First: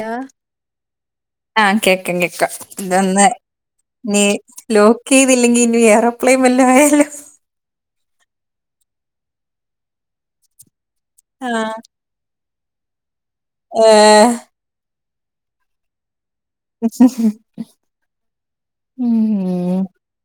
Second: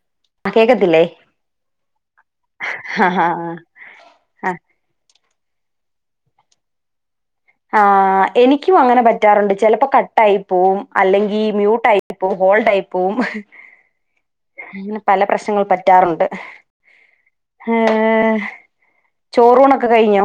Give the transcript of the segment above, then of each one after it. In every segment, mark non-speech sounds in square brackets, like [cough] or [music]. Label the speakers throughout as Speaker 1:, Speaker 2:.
Speaker 1: Law
Speaker 2: ആ കേക്കത്തില്ലേ
Speaker 1: ആഹ കേക്ക കേക്കാ
Speaker 2: ആ ആ
Speaker 1: ഇതൊന്ന് ഞ്ഞ്
Speaker 2: ആ
Speaker 1: ലോക്ക് ഈതില്ലെങ്കി ഇഞ്ഞ് എറോപ്ലൈൻ വല്ലോ ആയാലൊ
Speaker 2: ആഹ എനിക്യു അങ്ങനെ പറ്റാറുണ്ട് ചെലപ്പോ കട്ടായി പോവും അല്ലെങ്കി
Speaker 1: ആഹ്
Speaker 2: മ്യൂട്ടായി പോവും ഹോൾഡായി പോവും
Speaker 1: ഏഹ്
Speaker 2: അങ്ങനെ പല പ്രശ്ങ്ങളും പറ്റാറുണ്ട് ഹ് ചോറൂണൊക്കെ കയ്ഞ്ഞോ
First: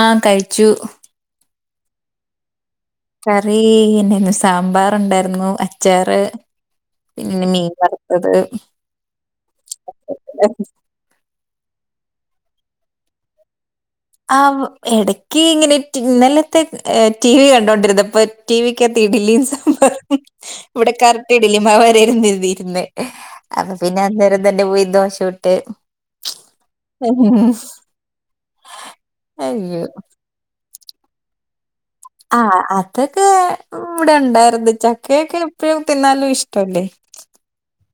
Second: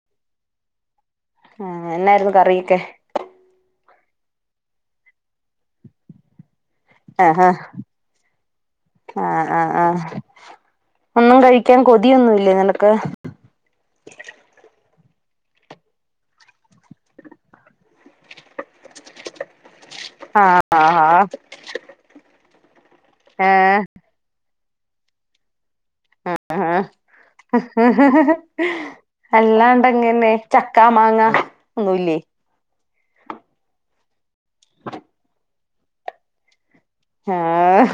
Speaker 1: ആഹ കഴിച്ചു
Speaker 2: ആഹ എന്നായിര്ന്നു കറീക്കെ
Speaker 1: കറീ എന്നായിര്ന്നു സാമ്പാറുണ്ടായിര്ന്നു അച്ചാറ്
Speaker 2: ആ
Speaker 1: പിന്നെ
Speaker 2: ആ
Speaker 1: മീൻ വർത്തത്
Speaker 2: ആ ആ ആ ഒന്നും കഴിക്കാൻ കൊതിയൊന്നുംല്ലേ നിനക്ക്
Speaker 1: ആഹ ഇടക്ക്യ ഇങ്ങനെ ഇന്നലത്തെ ടി വി കണ്ടൊണ്ടിര്ന്ന വേ ടി വി ക്കാത്തി ഇഡ്ലിം സാമ്പാറും
Speaker 2: ആ
Speaker 1: ഇവടെ
Speaker 2: ആ
Speaker 1: കറക്റ്റ് ഇഡലി മാവരാരന്നീര്ന്ന്
Speaker 2: ഏ
Speaker 1: അപ്പ പിന്നെ അന്നേരം തന്നെ പോയി ദോശ ചുട്ട്
Speaker 2: ആഹ
Speaker 1: അയ്യോ
Speaker 2: അല്ലാണ്ടങ്ങനെ ചക്കാ മാങ്ങ ഒന്നുല്ലേ
Speaker 1: ആഹ അതൊക്കെ ഇവടെ ഉണ്ടായിര്ന്ന് ചക്കയൊക്കെ എപ്പഴും തിന്നാലും ഇഷ്ട്ടല്ലേ
Speaker 2: ആഹ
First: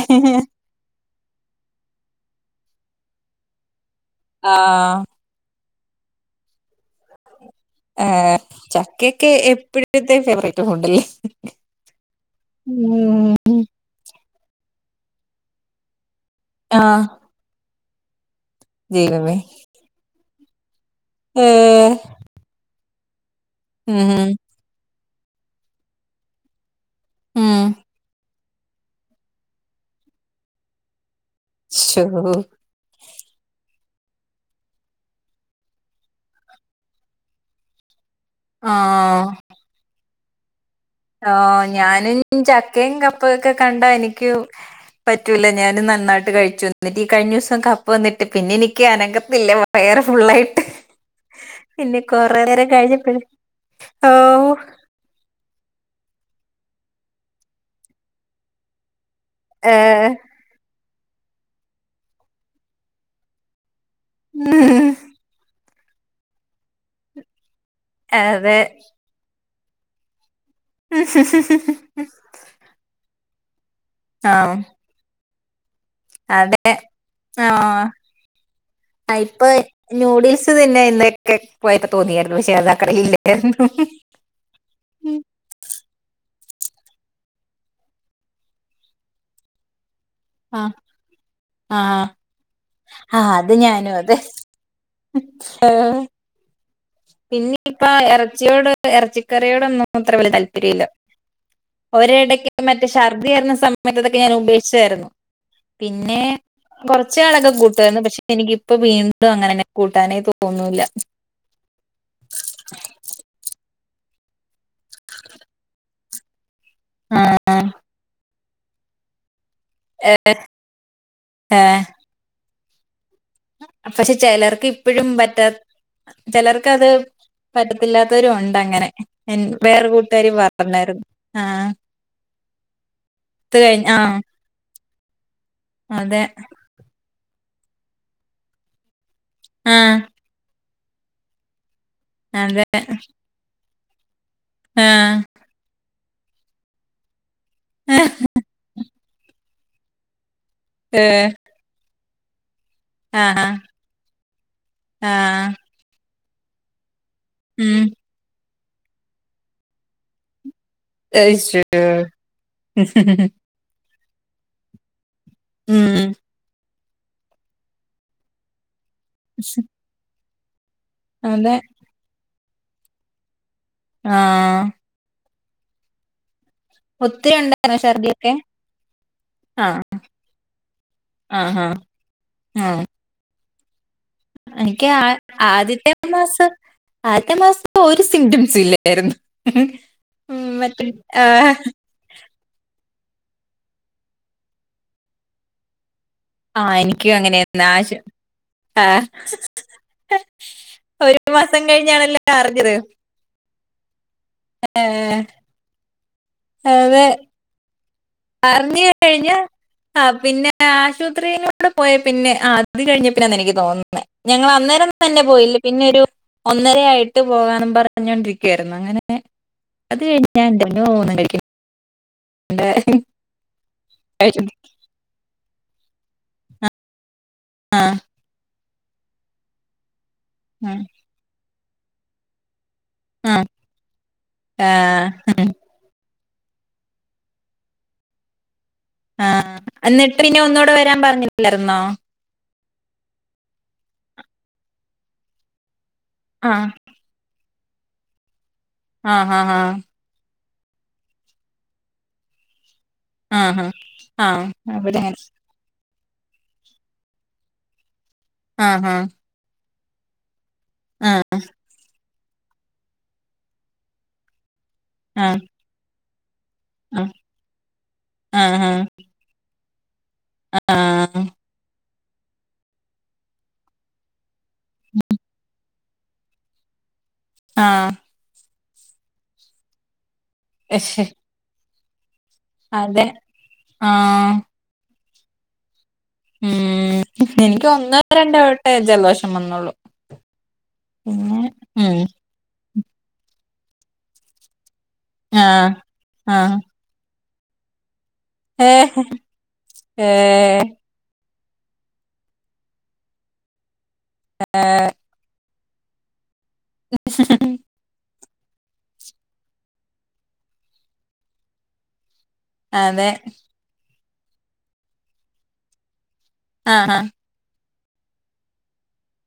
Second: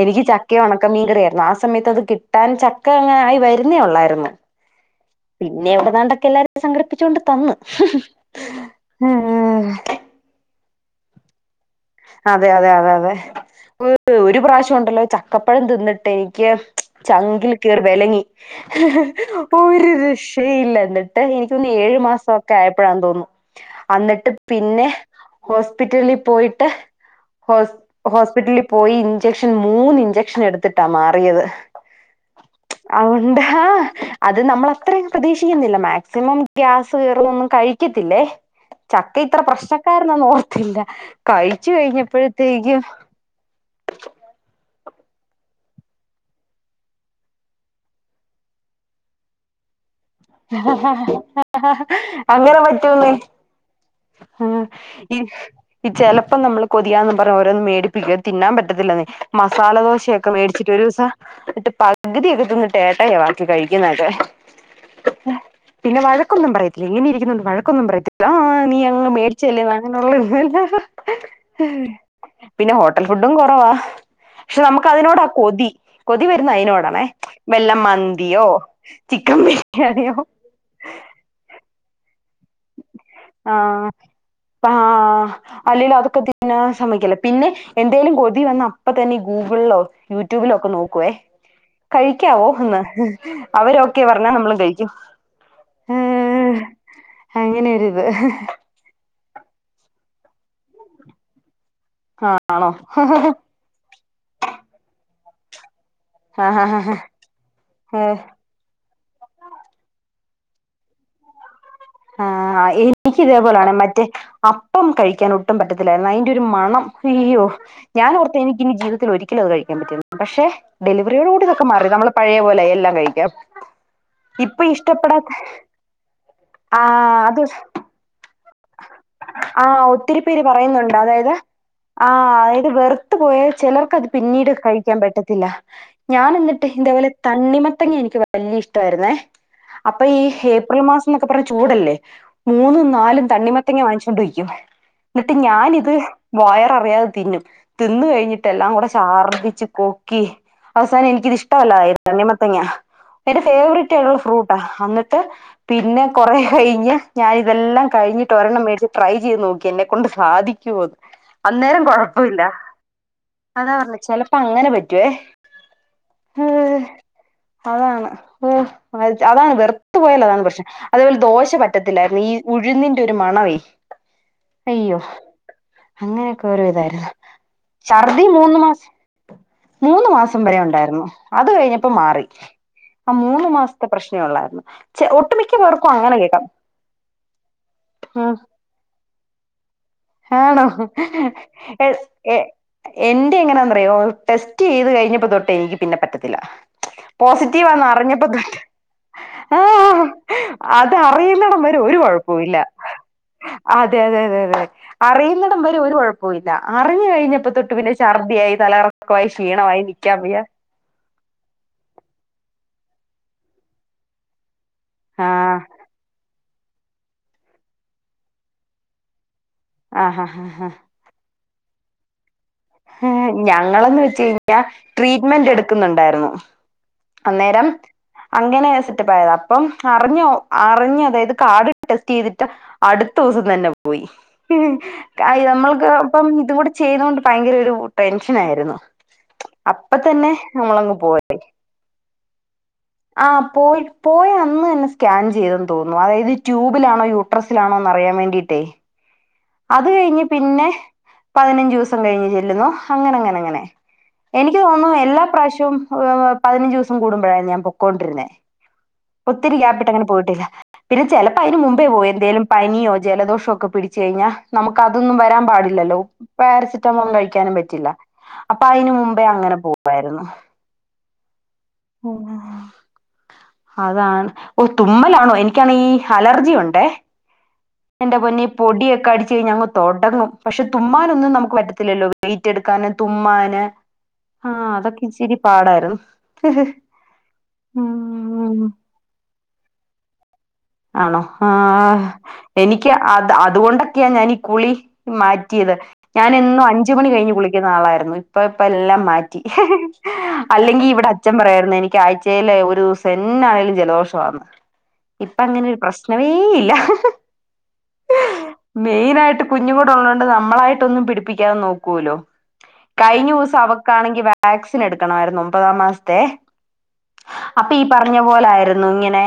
Speaker 2: എനിക്ക് ചക്ക ഒണ ക്ക മീൻകറി ആര്ന്നു ആ സമയത്ത് അത് കിട്ടാൻ ചക്ക അങ്ങനായി വര്ന്നേ ഒള്ളായിര്ന്നു
Speaker 1: ആഹ
Speaker 2: പിന്നെ എവ്ട്ന്നാണ്ടക്കെ എല്ലാരും സംഘടിപ്പിച്ച് കൊണ്ട് തന്ന്
Speaker 1: ഏഹ ചക്കയൊക്കെ
Speaker 2: ഉം
Speaker 1: എപ്പഴ്ത്തെ ഫേവറൈറ്റ് ഫുഡല്ലേ
Speaker 2: അതെ അതെ അതെ അതെ
Speaker 1: ഉം.
Speaker 2: ഒര് പ്രാവശ്യം ഉണ്ടല്ലോ ചക്കപ്പഴം തിന്ന്ട്ടേ ക്ക്യ
Speaker 1: ആ
Speaker 2: ചങ്കിൽ കേറി വേലങ്ങി
Speaker 1: ദൈവമേ!
Speaker 2: ഒര് രക്ഷയില്ലര്ന്ന് ത്ത എനിക്കൊന്ന്
Speaker 1: ഏഹ്
Speaker 2: ഏഴ് മാസഒക്കെ ആയപ്പഴാന്ന് തോന്ന്ന്നു
Speaker 1: ഉം.
Speaker 2: അന്നിട്ട് പിന്നെ ഹോസ്പിറ്റലി പോയിട്ട്
Speaker 1: ഉം.
Speaker 2: ഹോസ് ഹോസ്പിറ്റലിൽ പോയി ഇഞ്ചക്ഷൻ മൂന്ന് ഇഞ്ചക്ഷൻ എട്ത്തിട്ടാ മാറിയത്
Speaker 1: ശോ
Speaker 2: അഹ് ഒണ്ടാ അത് നമ്മള് അത്രയും പ്രതീക്ഷിക്ക്ന്നില്ല മാക്സിമം ഗ്യാസ് കേറ്ന്നൊന്നും കഴി ക്കേത്തില്ലേ
Speaker 1: ആഹ
Speaker 2: ചക്ക ഇത്ര പ്രശ്നക്കാരനാന്ന് ഓർത്തില്ല
Speaker 1: ആ
Speaker 2: കഴ
Speaker 1: ഞാനും ചക്കയും കപ്പക്കെ കണ്ടാ എനിക്യു പറ്റൂല ഞാന് നന്നായിട്ട് കഴിച്ചു ഇന്നിട്ട് ഈ കഴിഞ്ഞുസം കപ്പ ന്നിട്ട് പിന്നെ എനിക്ക് അനഗത്തില്ല വയറ് ഫുള്ളായിട്ട് പിന്നെ കൊറെ നേരം കഴിഞ്ഞപ്പഴ് ഓ
Speaker 2: ആഹ ഈ ഈ ചെലപ്പം നമ്മള് കൊതിയാന്ന് പറഞ്ഞ് ഓരോന്നു മേടിപ്പിക്കേ തിന്നാൻ പറ്റത്തില്ലന്നേ മസാല
Speaker 1: ഏഹ്
Speaker 2: ദോശയൊക്കെ മേടിച്ചിട്ട് ഒരുസം ഇട്ട് പകതിക്കെ തിന്ന്ട്ടേ ഏട്ടായാ ബാക്കി കഴിക്ക്ന്നൊക്കെ
Speaker 1: [inaudible]
Speaker 2: പിന്നെ വഴക്കൊന്നും പറയത്തില്ല ഇങ്ങനെ ഇരിക്ക്ന്നൊണ്ട് വഴക്കൊന്നും പറയത്തില്ല ആഹ
Speaker 1: അതെ
Speaker 2: നീ അങ്ങ് മേടിചെല്ലേ വാങ്ങ് [unintelligible] പിന്നെ ഹോട്ടൽ ഫുഡും കൊറവാ
Speaker 1: ആഹ്
Speaker 2: ക്ഷേ നമ്മക്ക് അതിനോട കൊതി. കൊതി വരുന്ന
Speaker 1: അതെ
Speaker 2: അയ്നോടണെ വെല്ല
Speaker 1: ആഹ്
Speaker 2: മന്തിയോ
Speaker 1: ആഹ്
Speaker 2: ചിക്കൻ
Speaker 1: ഇപ്പൊ
Speaker 2: ബിരിയാണിയോ
Speaker 1: നൂഡിൽസ് തിന്നാൻ ഇന്നക്കെ പോയപ്പോ തോന്നിയാര്ന്നു പക്ഷെ അതാ ആ കടയിലില്ലായിരുന്നു.
Speaker 2: ആഹ് ആ അല്ലേല്ലോ അതൊക്കെ തിന്നാൻ സമ്മയ്ക്കേല്ല. പിന്നെ എന്തേലും കൊതി വന്ന അപ്പ തന്നെ ഈ ഗൂഗിൾലോ
Speaker 1: ആ കടയിലില്ലായിരുന്നു
Speaker 2: യൂട്യൂബിലൊക്കെ
Speaker 1: ആഹ്
Speaker 2: നോക്കുവേ
Speaker 1: ആഹ്
Speaker 2: കയി ക്കാവോന്ന്
Speaker 1: ആഹ് അത് ഞാനും
Speaker 2: അവരൊക്കെ
Speaker 1: അതെ
Speaker 2: പറഞ്ഞാ നമ്മള് കഴിക്കും.
Speaker 1: പിന്നെയിപ്പ
Speaker 2: അങ്ങനെയൊരിത്
Speaker 1: ഇറച്ചിയോട് ഇറച്ചിക്കറിയോടൊന്നും അത്ര വല്യ താല്പര്യ ഇല്ല. ഒരിടയ്ക്ക്
Speaker 2: ആണോ
Speaker 1: മറ്റേ ഛർദ്ദിയാരുന്ന സമയത്തോക്കെ ഞാൻ ഉപേക്ഷിച്ചായിരുന്നു. പിന്നെ കൊറച്ച് നാളൊക്കെ കൂട്ടുവാ രുന്നു.
Speaker 2: ആഹ്
Speaker 1: പക്ഷെ എനിക്കിപ്പ വീ ണ്ട് അങ്ങനെനനന്നേ കൂട്ടാന തോന്നൂല്ല.
Speaker 2: ആ എനിക്ക് ഇതേപോലാണ് മറ്റേ അപ്പം കഴിക്കാൻ ഒട്ടും പറ്റത്തില്ലായിരുന്നു അയ്ന്റെ ഒ ഒരു മണം അയ്യോ
Speaker 1: ആഹ്
Speaker 2: ഞാനോർത്തെ എനിക്കിനി ജീവിതത്തിൽ ഒരിക്ക ലും അത് കഴിക്കാൻ പറ്റില്ലാന്ന്. പക്ഷെ ഡെലിവറിയോടുകുടി ഇതൊക്കെ മാറി നമ്മള് പഴയപോലെയായി എല്ലാം കഴിക്കാം.
Speaker 1: ക്ഷെ
Speaker 2: ഇപ്പൊ
Speaker 1: ചിലർക്ക് ഇപ്പോഴും
Speaker 2: ഇഷ്ടപ്പെടാത്ത
Speaker 1: പറ്റാ ചിലർക്ക അത്
Speaker 2: ആഹ് അത്
Speaker 1: പ ല്ലാത്തവരു ഉണ്ട് അങ്ങനെ
Speaker 2: ആഹ്
Speaker 1: വേറെ കൂട്ടുകാരി പറഞ്ഞായിരുന്നു. ആ
Speaker 2: ആ അതായത് വെറുത്തു പോയ ചിലർക്ക്‌ അത്
Speaker 1: ആഹ്
Speaker 2: പിന്നീട് കഴി ക്കാൻ പറ്റത്തില്ല.
Speaker 1: അതെ
Speaker 2: ഞാൻ എന്നിട്ട് ഇതേപോലെ തണ്ണിമത്തങ്ങ എനിക്ക് വല്യ ഇഷ്ടമായിരുന്നേ
Speaker 1: ആഹ്
Speaker 2: അപ്പൊ ഈ ഏപ്രിൽ മാസം എന്നൊക്കെ പറഞ്ഞ ചൂടല്ലേ
Speaker 1: അതെ
Speaker 2: മൂന്നും നാലും തണ്ണിമത്തങ്ങ വാങ്ങിച്ചോണ്ട് വെയ്ക്കും
Speaker 1: ആഹ്
Speaker 2: എന്നിട്ട് ഞാനിത് വയർ അറിയാതെ തിന്നും തിന്ന കഴിഞ്ഞിട്ട് എല്ലാം കൂടെ ശർദിച്ച് കൊക്കി അവസാനം
Speaker 1: ഏഹ്
Speaker 2: എനിക്കിത് ഇഷ് ടല്ലാതായി തണ്ണിമത്തങ്ങ. എന്റെ
Speaker 1: ആഹ്
Speaker 2: ഫേവററ്റായിട്ടുള്ള ഫ്രൂട്ടാ. എന്നിട്ട്
Speaker 1: ആഹ്
Speaker 2: പിന്നെ കുറെ കയിഞ്ഞ്
Speaker 1: ഉം
Speaker 2: ഞാനിതെല്ലാം കഴിഞ്ഞി ഒരെണ്ണം മേടിച്ച് ട്രൈ ചെയ്ത് നോക്കി. എന്നെ കൊണ്ട് സാധിക്കുവോന്ന്.
Speaker 1: അയ്യോ
Speaker 2: അന്നേരം കൊഴപ്പവില്ല. അതാ പറഞ്ഞ ചെലപ്പ അങ്ങനെ പറ്റുവേ.
Speaker 1: ഉം
Speaker 2: അതാണ് അതാണ് വെറുത്തു പോയൽ അതാണ് പ്രശ്നം. അതേപോലെ ദോശ
Speaker 1: അതെ
Speaker 2: പ റ്റത്തിലായിരുന്നു. ഈ ഉഴുന്നിന്റെ ഒരു മണവെ
Speaker 1: ആ
Speaker 2: ഇയ്യോ അങ്ങനെയൊക്കെ ഓരോ ഇതായിരുന്നു.
Speaker 1: ഒത്തിരി ഉണ്ടായിരുന്നോ
Speaker 2: ഛർദി
Speaker 1: ഛർദിയൊക്കെ
Speaker 2: മൂന്ന് മാസം
Speaker 1: ആഹ്
Speaker 2: മൂന്ന് മാസം വരെ ഉണ്ടായിരുന്നു. അത്
Speaker 1: ആഹ്
Speaker 2: കഴിഞ്ഞപ്പോ മാറി.
Speaker 1: ആഹ്
Speaker 2: ആ മൂന്നമാസത്തെ പ്രശ്നെ ഒള്ളായിരുന്നു.
Speaker 1: എനിക്ക് ആ ആദ്യത്തെ മാസം. ആദ്യത്തെ മാസം ഒരു
Speaker 2: ഉം
Speaker 1: സിംറ്റംസും ഇല് രുന്നു.
Speaker 2: ആണോ? എന്റെ എങ്ങനാന്നറിയോ ടെസ്റ്റ് ചെയ്ത് കഴിഞ്ഞപ്പോ തൊട്ട് എനിക്ക് പിന്നെ പറ്റ ല്ല.
Speaker 1: ആഹ് എനിക്കും അങ്ങനെയായിരുന്നു
Speaker 2: പോസിറ്റീവാന്ന്
Speaker 1: ആശ്
Speaker 2: അറിഞ്ഞപ്പോ തൊട്ട്.
Speaker 1: ആഹ്
Speaker 2: ആ അത്
Speaker 1: ഒരു
Speaker 2: അറിയുന്നൊടം
Speaker 1: മാസം
Speaker 2: വരെ ഒരു
Speaker 1: കഴിഞ്ഞാണല്ലോ
Speaker 2: കൊഴപ്പോല്ല.
Speaker 1: അറിഞ്ഞത്
Speaker 2: അതെ അതെ അതെ അതെ
Speaker 1: ഏഹ്
Speaker 2: അറിയുന്നൊടം വരെ ഒരു കൊഴപ്പോല്ല.
Speaker 1: അത്
Speaker 2: അറിഞ്ഞു കഴിഞ്ഞപ്പോ തൊട്ടു പിന്നെ ശ ഛർദിയായി തലറക്കമായി ക്ഷീണമായി നിക്കാൻ വയ്യ.
Speaker 1: ആശുപത്രിയിലോട്ട് പോയ പിന്നെ അത് കഴിഞ്ഞേ പിന്നെന്നാ എനിക്ക് തോന്നുന്നത്. ഞങ്ങൾ അന്നേരം, തന്നെ പോയില്ലേ.
Speaker 2: ആഹ്
Speaker 1: പിന്നെ ഒരു ഒന്നര ആയിട്ട് പോകാന്നും പറഞ്ഞോണ്ടിരിക്കുവായിരുന്നു. അങ്ങനെ അത്
Speaker 2: ആഹ്
Speaker 1: കഴിഞ്ഞാ ഞാൻ എന്റെ
Speaker 2: ആഹ്
Speaker 1: പൊന്നോ ഒന്നും കഴിക
Speaker 2: ഞങ്ങളന്ന് വെച്ച് കഴിഞ്ഞ ട്രീറ്റ്മെന്റ് എടു ന്നുണ്ടായിരുന്നു അന്നേരം
Speaker 1: ആഹ്
Speaker 2: അങ്ങനെ സെറ്റപ്പായത. അപ്പം അറിഞ്ഞോ
Speaker 1: ഉം
Speaker 2: അറിഞ്ഞ് അതായത് കാട് ടെസ്റ്റ് ചെയ്തിട്ട് അടുത്ത
Speaker 1: ആഹ്
Speaker 2: ദിവസം തന്നെ പോയി
Speaker 1: ആഹ് ഉം
Speaker 2: നമ്മൾക്ക് ഇപ്പം ഇതും കൂടെ ചെയ്തൊ ഭയങ്കര ഒരു ടെൻഷനയിരുന്നു.
Speaker 1: ആഹ് എന്നിട്ട് ഇനി ഒന്നുകൂടെ വരാൻ പറഞ്ഞില്ലായിരുന്നോ?
Speaker 2: ആഹ് പോയി പോയി അന്ന് തന്നെ സ്കാൻ ചെയ്തെന്ന് തോന്നുന്നു അതായത്
Speaker 1: ആഹ്
Speaker 2: ട്യൂബിലാണോ യു ട്രസ്സിലാണോ അറിയാൻ വേണ്ടീട്ടേ.
Speaker 1: ആഹ് ആഹ് ആഹ്-
Speaker 2: അത് കഴിഞ്ഞ് പിന്നെ പതിനഞ്ച് ദിവസം കഴിഞ്ഞ് ചെല്ലുന്നു. അങ്ങനെ അങ്ങനെ അങ്ങനെ
Speaker 1: ആഹാ ആഹ്
Speaker 2: എനിക്ക്
Speaker 1: അവിടെ
Speaker 2: തോന്നുന്നു
Speaker 1: അങ്ങനെ
Speaker 2: എല്ലാ പ്രാവശ്യ പതിനഞ്ച് ദിവസം കൂടുമ്പോഴാണ് ഞാൻ പൊക്കൊണ്ടിർന്നെ.
Speaker 1: ആഹ് ആഹ് -
Speaker 2: ഒത്തിരി ഗ്യപ്പിട്ട് അങ്ങനെ പോയിട്ടില്ല പിന്നെ
Speaker 1: ആഹ്
Speaker 2: ചെലെപ്പോ അയ്ന് മുമ്പേ പോയി എന്തേലും പനിയോ ജലദോഷോ ഒക്കെ പിടിച്ച്. കയ്ഞ്ഞ ന്നമുക്ക്
Speaker 1: ആഹ്
Speaker 2: അതൊന്നുംവരാൻ പാടില്ലല്ലോ? പരസിെറ്റമോൾ കഴിക്കാനും പറ്റില്ല
Speaker 1: ആഹ്
Speaker 2: അപ്പൊ അയ്ന് മുമ്പേ അങ്ങനെ പോവായിരുന്നു.
Speaker 1: ആഹ് ആഹ്-
Speaker 2: അതാണ് ഓ തുമ്മലാണോ എനിക്കാണീ- ഹലർജിയുണ്ടേ.
Speaker 1: ആഹ്-
Speaker 2: എന്റെ പൊന്നെ ഈ പൊടിയൊക്കെടിച്ച് കഴിഞ്ഞാൽ തൊടങ്ങും പശെ
Speaker 1: ആഹ്
Speaker 2: തുമ്മാനൊന്നും ന്നമുക്ക് പറ്റത്തില്ലല്ലോ- വെയ്റ്റ് എടുക്കാന്
Speaker 1: അതെ
Speaker 2: തുമ്മാന് ആഹ് അതൊക്കെ ഇച്ചിരി പാടായിരുന്നു.
Speaker 1: ഉം എനിക്ക് ഒന്നോ,
Speaker 2: ഉം
Speaker 1: രണ്ടോവെട്ടെ ജലദോഷംവന്നൊള്ളു.
Speaker 2: ആണോ ആഹ് എനിക്ക് അത് അതുകൊണ്ടൊക്കെയാ ഞാനീകുളി
Speaker 1: ആഹ്
Speaker 2: മാറ്റിയെത്
Speaker 1: ആഹ്
Speaker 2: ഞാനെന്നും അഞ്ച്മണി കഴിഞ്ഞ് കുളിക്കുന്നആളായിരുന്നു. ഇപ്പ, ഇപ്പ
Speaker 1: ഏഹ്
Speaker 2: എല്ലാംമാറ്റി
Speaker 1: ഏഹ്
Speaker 2: അല്ലെങ്കിൽ ഇവടെ- അഛൻ പറയായിരുന്നു എനിക്ക് ആഴ്ചയിലെ ഒരു ദിവസം എന്താലും ജലദോഷമാ.
Speaker 1: ഏഹ
Speaker 2: ഇപ്പ അങ്ങനൊരു പ്രശ്നമേഇല്ല. മെയിനായിട്ട് കുഞ്ഞുംകൂടെ ഉള്ളതോണ്ട് ന്നമ്മളായിട്ടൊന്നും പിടിപ്പിക്കാതെ നോക്കോലൊ.
Speaker 1: അതെ
Speaker 2: കഴിഞ്ഞ വസം അവക്കാണെങ്കി വാക്സിൻ എടുക്കണമായിരുന്നു ഒമ്പതാം മാസത്തെ.
Speaker 1: ആഹ് -
Speaker 2: അപ്പീപറഞ്ഞ പോലായിരുന്നു ഇങ്ങനെ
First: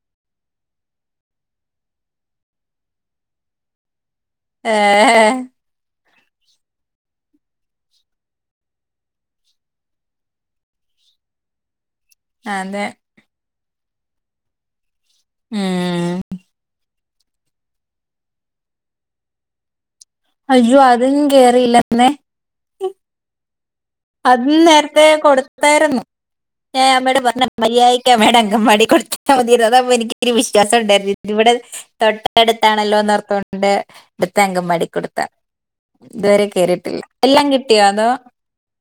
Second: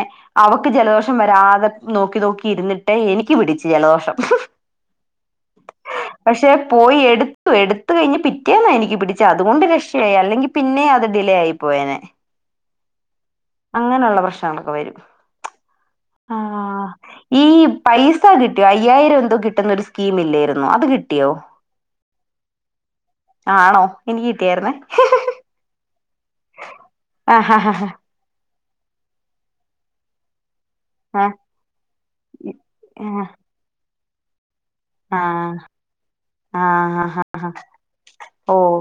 Speaker 2: അവക്ക് ജലദോഷ് ഷം വെരാതെ നോക്കി, നോക്കി ഇരുന്നിട്ട് എനിക്ക് പിടിച്ചു ജലദോഷം.
Speaker 1: ഏഹ്
Speaker 2: പക്ഷെ പോയിഎടുത്തു എടുത്കഴിഞ്ഞ് പിറ്റേന്നാ എനിക്ക് പിടിചെഅതുകൊണ്ട് രക്ഷയായി അല്ലെങ്കിൽ പിന്നെ അത് ഡിലേയി- പോയെനെ-
Speaker 1: അതെ-
Speaker 2: അങ്ങനെയുള്ള പ്രശ്നങ്ങളൊക്കെ വരും.
Speaker 1: ഉം.
Speaker 2: ആഹ് ഈ പൈസകിട്ടിയോ അയ്യായിരം എന്തോ കിട്ടുന്നൊരു- സ്കീമില്ലായിരുന്നോ
Speaker 1: അയ്യോ
Speaker 2: അത്
Speaker 1: അതും
Speaker 2: കിട്ടിയോ
Speaker 1: കേറിയില്ലെന്നേ
Speaker 2: ആണോ? എനിക്ക്
Speaker 1: അത്
Speaker 2: കിട്ടിയായിരുന്നേ
Speaker 1: നേര്ത്തെ കൊടുത്തായിരുന്നു ഞാൻ അമ്മയോട്
Speaker 2: ആ
Speaker 1: പറഞ്ഞു
Speaker 2: ഹാ ഹാ ഹാ
Speaker 1: മയ്യാരിക്ക്- ന്റെഅമ്മേടെ അംഗംവാടീല് കൊട്ത്ത്ട്ടാ മതിയാര്ന്നു അതാകുമ്പോ എനിക്കൊരു വിശ്വാസം ഉണ്ടായിര്ന്നു.
Speaker 2: ഹാ.
Speaker 1: ഇവിടെ തൊട്ടടുത്താണല്ലോന്ന്ർത്തോണ്ട് ഇവിടുത്തെ അങ്കംവാടി-
Speaker 2: ആഹ്-
Speaker 1: ഇതുവെരെ കേറീട്ടില്ല എല്ലാം കിട്ടിയോ അതോ?
Speaker 2: ഓഹ്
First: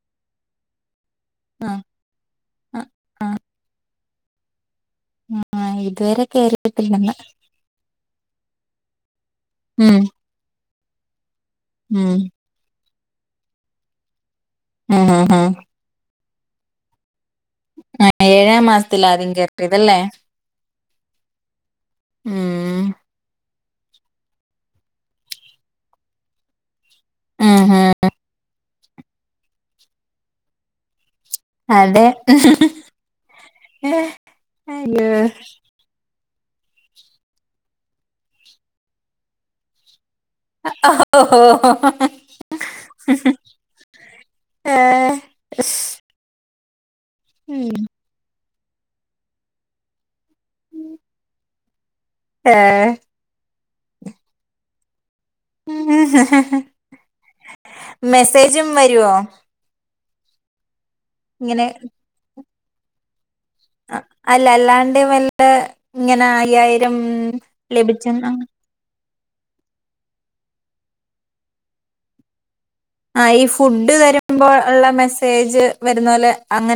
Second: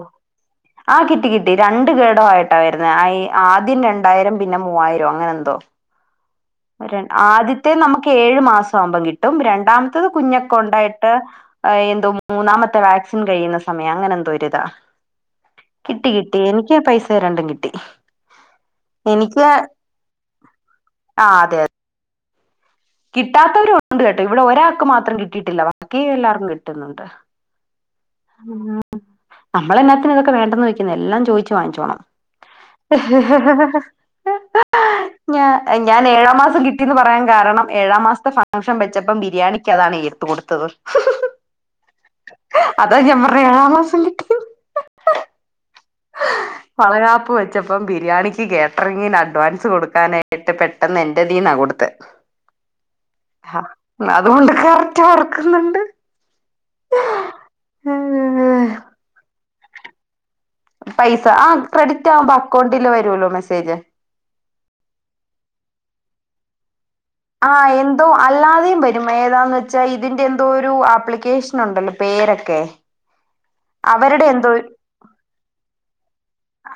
Speaker 2: ആഹ് കിട്ടി, കിട്ടി
Speaker 1: ആ
Speaker 2: രണ്ട് ഗെടുആയിട്ടാ
Speaker 1: ആ,
Speaker 2: വെരുന്നെ അയ്
Speaker 1: ആ,
Speaker 2: ആദ്യം- രണ്ടായിരം പിന്നെ മൂവായിരം അങ്ങനെ എന്തോ
Speaker 1: ഇതുവെരെ കേറി
Speaker 2: രണ് ആദ്യത്തെ ന്നമ്മക്ക് ഏഴുമാസം ആവുമ്പംകിട്ടും
Speaker 1: ഉം
Speaker 2: രണ്ടാമത്തത് കുഞ്ഞൊക്കെണ്ടായിട്ട് ഏഹ് എന്തോ
Speaker 1: ഉം
Speaker 2: മൂന്നാമത്തെ വാക്സിൻ കഴിയുന്ന സമയംഅങ്ങനെ എന്തോഒര്താ
Speaker 1: ആഹ് ആഹ്
Speaker 2: കിട്ടി കിട്ടി എനിക്ക് പൈസരണ്ടും കിട്ടി
Speaker 1: ഏഴാം മാസത്തിലാ അദ്യംകെര്ട്ടിയതല്ലേ
Speaker 2: ആഹ് അതെ
Speaker 1: ഉം
Speaker 2: കിട്ടാത്തവരുണ്ട്കേട്ടോ ഇവടെ ഒരാൾക്ക്മാത്രം കിട്ടിയിട്ടില്ല ബാക്കി എല്ലാവർക്കും കിട്ടുന്നുണ്ട്
Speaker 1: ആഹ ഹെ
Speaker 2: ഉം ന്നമ്മളെന്നാത്തിന ഇതൊക്കെ വേണ്ടെന്ന് വെയ്ക്കുന്നെ എല്ലാം ചോയ്ച്ച് വാങ്ങിച്ചോണം
Speaker 1: അതെ അയ്യോ
Speaker 2: ഞാ ഞാൻ ഏഴമാസം കിട്ടിന്ന് പറയാൻ കാരണം ഏഴാംമാസത്തെ ഫംഗ്ഷൻ വെച്ചപ്പം ബിരിയാണിക്ക് അതാണ് എട്ത്ത് കൊട്
Speaker 1: അഹാ ഹോ ഹോ ഹൊ ഹൊ
Speaker 2: അതാ ഞാപറഞ്ഞെ ഏഴാം മാസം കിട്ടി
Speaker 1: ഏ.
Speaker 2: വളകാപ്പ് വെച്ചപ്പം
Speaker 1: ഉം.
Speaker 2: ബിരിയാണിക്ക് കേറ്ററിങ്ങിന് അഡ്വാൻസ് കൊടുക്കാനെ കിട്ടു പെട്ടെന്ന് എന്റെതീന്ന കൊടുത്തെ
Speaker 1: ഏഹ്
Speaker 2: ആഹ് അതുകൊണ്ട് കറക്റ്റ് ഓർക്കുന്നു
Speaker 1: മെസ്സേജും വരുവോ
Speaker 2: പൈസ ആ
Speaker 1: ഇങ്ങനെ
Speaker 2: ക്രെഡിറ്റാകുമ്പോ അക്കൗണ്ടില് വരുഅല്ലോ മെസ്സേജ്
Speaker 1: അല്ല അല്ലാണ്ട് വല്ല ഇങ്ങനെ അയ്യായിരം
Speaker 2: ആഹ് എന്തോ
Speaker 1: ലഭിച്ചെന്ന്
Speaker 2: അല്ലാതെയും വരും മേതാന്ന് വെച്ചാ ഇതിന്റെ എന്തൊ ഒരു ആപ്ലിക്കേഷനുണ്ടല്ലോ പേരൊക്കെ
Speaker 1: ആഹ് ഈ ഫുഡ്
Speaker 2: അവരുടെ
Speaker 1: തരുമ്പോ
Speaker 2: എന്തോ
Speaker 1: ഉള്ള മെസ്സേജ് വരുന്നോലെ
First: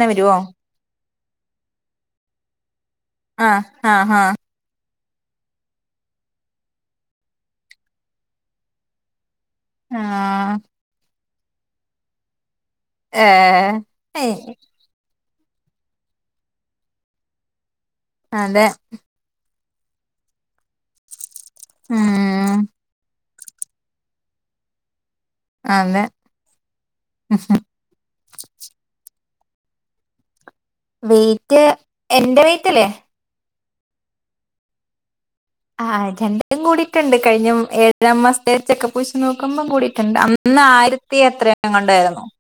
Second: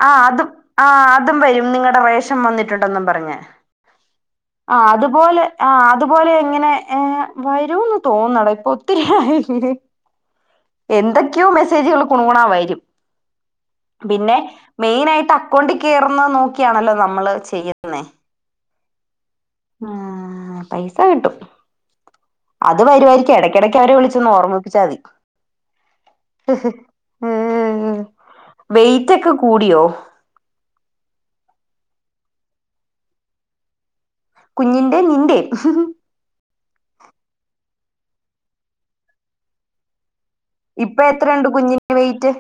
Speaker 2: ആഹ് അതും ആഹ് അതും വരും നിങ്ങടെ റേഷൻ വന്നിട്ടുണ്ടെന്നും പറ
Speaker 1: ആഹ് ആഹ് ആഹ്
Speaker 2: ആഹ് അതുപോലെ ആ അതുപോലെ ഇ ങ്ങനെ ഏ വരൂന്ന് തോന്നുന്നെടാ ഇപ്പൊ ഒത്തിരിയായില്ലെ
Speaker 1: ആഹ്
Speaker 2: എന്തൊക്കെയോ മെസ്സേജുകള് കുണുകുണാ വരും
Speaker 1: ഏഹ് അയ്
Speaker 2: പിന്നെ മെയിനായിട്ട് അക്കൗണ്ടി കേറുന്നെ നോക്കിയാണല്ലോ നമ്മള് ചെയ്യുന്നേ
Speaker 1: അതെ
Speaker 2: ആഹ് പൈസ കിട്ടും
Speaker 1: ആഹ്
Speaker 2: അത് വരൂവാരിക്കു എടക്കിടക്ക് അവരെ വിളിച്ചൊന്നോർമ്മിപ്പിച്ചാ മതി
Speaker 1: അതെ
Speaker 2: വെയ്റ്റ് ഒക്കെ കൂടിയോ
Speaker 1: വെയിറ്റ് എന്റെ വെയ്റ്റല്ലേ
Speaker 2: കുഞ്ഞിന്റേം നിന്റേം
Speaker 1: ആഹ് രണ്ടും കൂടിട്ടുണ്ട് കഴിഞ്ഞ ഏഴമാസത്തെ ചെക്കപ്പെച്ച് നോക്കുമ്പോം കൂടിട്ടുണ്ട് അന്ന് ഇന്ന്
Speaker 2: ഇപ്പൊ
Speaker 1: ആയിരത്തി
Speaker 2: എത്രയുണ്ട്
Speaker 1: എത്രയെ ങ്ങാ
Speaker 2: കുഞ്ഞിന്റെ
Speaker 1: ണ്ടായിരുന്നു
Speaker 2: വെയിറ്റ്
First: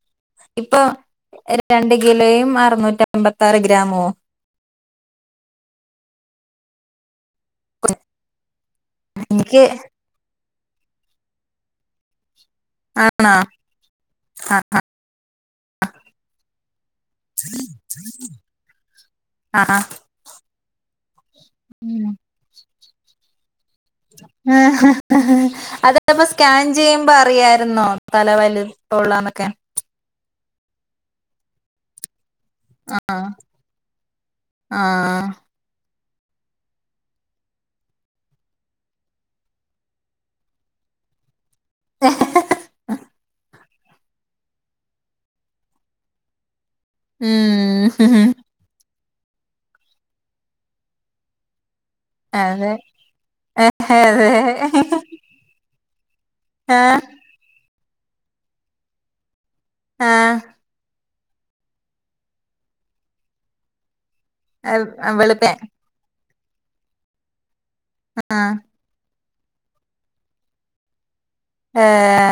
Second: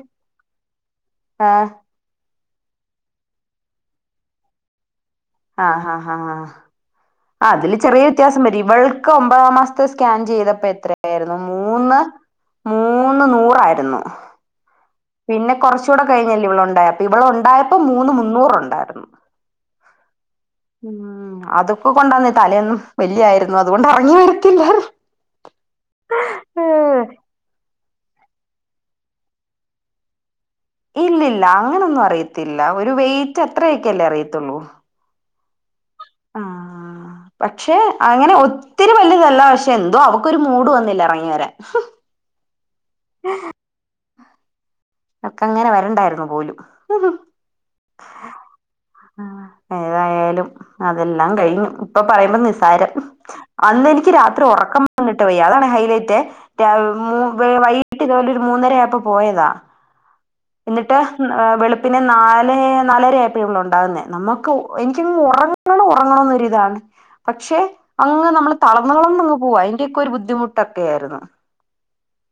Speaker 1: ഇപ്പൊ
Speaker 2: ആഹ്
Speaker 1: രണ്ട കിലോയും അറുന്നൂറ്റെമ്പത്താറ് ഗ്രാമുഅ
Speaker 2: ആഹ് ആഹ് ആഹ് അതില് ചെറിയ വ്യത്യാസം വരും ഇവൾക്ക് ഒമ്പതാം
Speaker 1: എനിക്ക്
Speaker 2: മാസത്തെ സ് സ്കാൻ ചെയ്തപ്പോ എത്രയായിരുന്നു മൂന്ന് മൂന്ന്
Speaker 1: ആണോ
Speaker 2: നൂറായിരുന്നു
Speaker 1: ആ
Speaker 2: പിന്നെ കൊറ്ചൂടെ കഴിഞ്ഞല്ലെ ഇവളുണ്ടായെ അപ്പ ഇവളുണ്ടായപ്പൊ മൂന്ന് മുന്നൂറുണ്ടായിരുന്നു
Speaker 1: ആ ആ ആ
Speaker 2: ഉം അതൊക്കെ കൊണ്ടാന്ന് തലേന്നും വല്ലി ആയിരുന്നു അതുകൊണ്ട
Speaker 1: അതപ്പൊ സ്കാൻ
Speaker 2: ഏഹ്
Speaker 1: ചിയ്യുമ്പൊ അറിയാരുന്നൊ? തല വലുപ്പ ഉള്ളാന്നൊക്കെ
Speaker 2: ഇല്ലില്ല അങ്ങനൊന്നും അറിയത്തില്ല ഒരു വെയിറ്റ് അത്രയൊക്കല്ലെ അറിയത്തുള്ളു
Speaker 1: ആഹ്
Speaker 2: ആഹ് പക്ഷേ അങ്ങനെ ഒത്തിരി വലുതല്ല പക്ഷെ എന്തോ അവക്കൊരു മൂഡ് വന്നില്ല എറങ്ങി വരാൻ
Speaker 1: [inaudible]
Speaker 2: [inaudible] അവക്കങ്ങനെ വരണ്ടാരുന്നു പോലും
Speaker 1: ഉം
Speaker 2: ഏതായാലും അതെല്ലാം കഴിഞ്ഞ് ഇപ്പൊ പറയുമ്പൊ
Speaker 1: അതെ
Speaker 2: നിസാരം അന്നെനിക്ക്
Speaker 1: അതെ
Speaker 2: രാത്രി ഒറക്കം വന്നിട്ട് വയ്യ അതാണ് ഹൈലൈറ്റെ
Speaker 1: ആ
Speaker 2: രാവി മൂ വൈ - കിട്ട് ഇതുപോലൊര് മൂന്നര ആയപ്പൊ പോയത
Speaker 1: ഏഹ്
Speaker 2: എന്നിട്ട് ഏഹ് വെളുപ്പിന് നാല് നാലരയപ്പൊ ഇവളുണ്ടാകുന്നെ നമ്മ എനിക്കങ്
Speaker 1: വെളുപ്പേ
Speaker 2: ഒറങ്ങണം ഒറങ്ങണംന്നൊര് ഇതാണ് പക്ഷെ അങ്ങനെ
Speaker 1: ആ
Speaker 2: നമ്മള് തളന്ന് തളന്നങ്ങ് പോവ അയിന്റെക്കൊരു ബുദ്ധിമുട്ടൊക്കായിര്ന്നു
Speaker 1: ഏഹ്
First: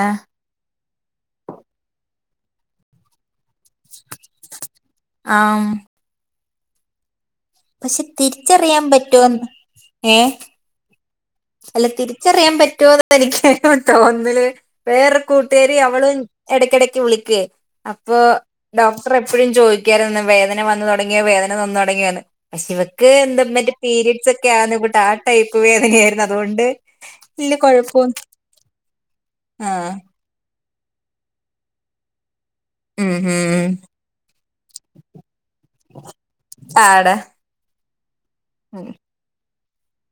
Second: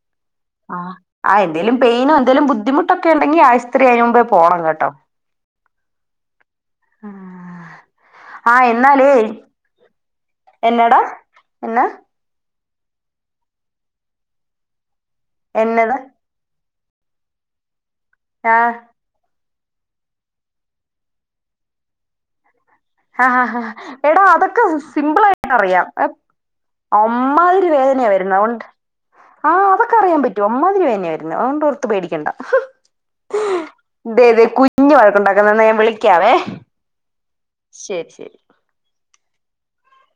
Speaker 2: ആഹ് ആഹ് എന്തേലും പെയിനൊ എന്തേലും ബുദ്ധിമുട്ടൊക്ക ഉണ്ടെങ്കി ഐസ് ത്രി അയിന് മുമ്പെ പോണം കെട്ടൊ
Speaker 1: ആം പക്ഷെ തിരിച്ചറിയാ പറ്റോന്ന് ഏഹ്
Speaker 2: എന്നാട
Speaker 1: അല്ല തിരിച്ചറിയാൻ പറ്റോന്ന് എനിക്ക് അറിയില്ല ഒന്നില് വേറെ കൂട്ടുകാരി
Speaker 2: എന്നതാ
Speaker 1: അവളും എടക്കെടക്ക് വിളിക്ക്യൊ അപ്പോ
Speaker 2: ആഹ്
Speaker 1: ഡോ എപ്പഴും ചോദിക്കാറ് വേദന വന്ന് തുടങ്ങ്യൊ വേദന വന്ന് തുടങ്ങ്യോന്ന് പക്ഷെ ഇവ
Speaker 2: ആഹ് എടാ അതൊക്ക
Speaker 1: ആ
Speaker 2: സിമ്പിളായിട്ട്
Speaker 1: ടൈപ്പ്
Speaker 2: അറിയാം
Speaker 1: വേദനയായിരുന്നു അതുകൊണ്ട് വലിയ
Speaker 2: അമ്മാതിരി വേദനയ
Speaker 1: കുഴപ്പം
Speaker 2: വര്ന്നെ അതുകൊണ്ട് ആഹ്
Speaker 1: ആ
Speaker 2: അതൊക്കറിയ പറ്റും അമ്മാതീരി വേന്യാ വര്ന്നെ അതോണ്ടൊർത്ത് പേടിക്കണ്ട
Speaker 1: ഉം ഉം
Speaker 2: ഇതെ ഇതെ കുഞ്ഞ് വഴക്കുണ്ടാക്ക്ന്നെ ഇന്ന ഞാൻ വിളിക്കാവെ
Speaker 1: ആടാ
Speaker 2: ശരി ശരി
Speaker 1: ഉം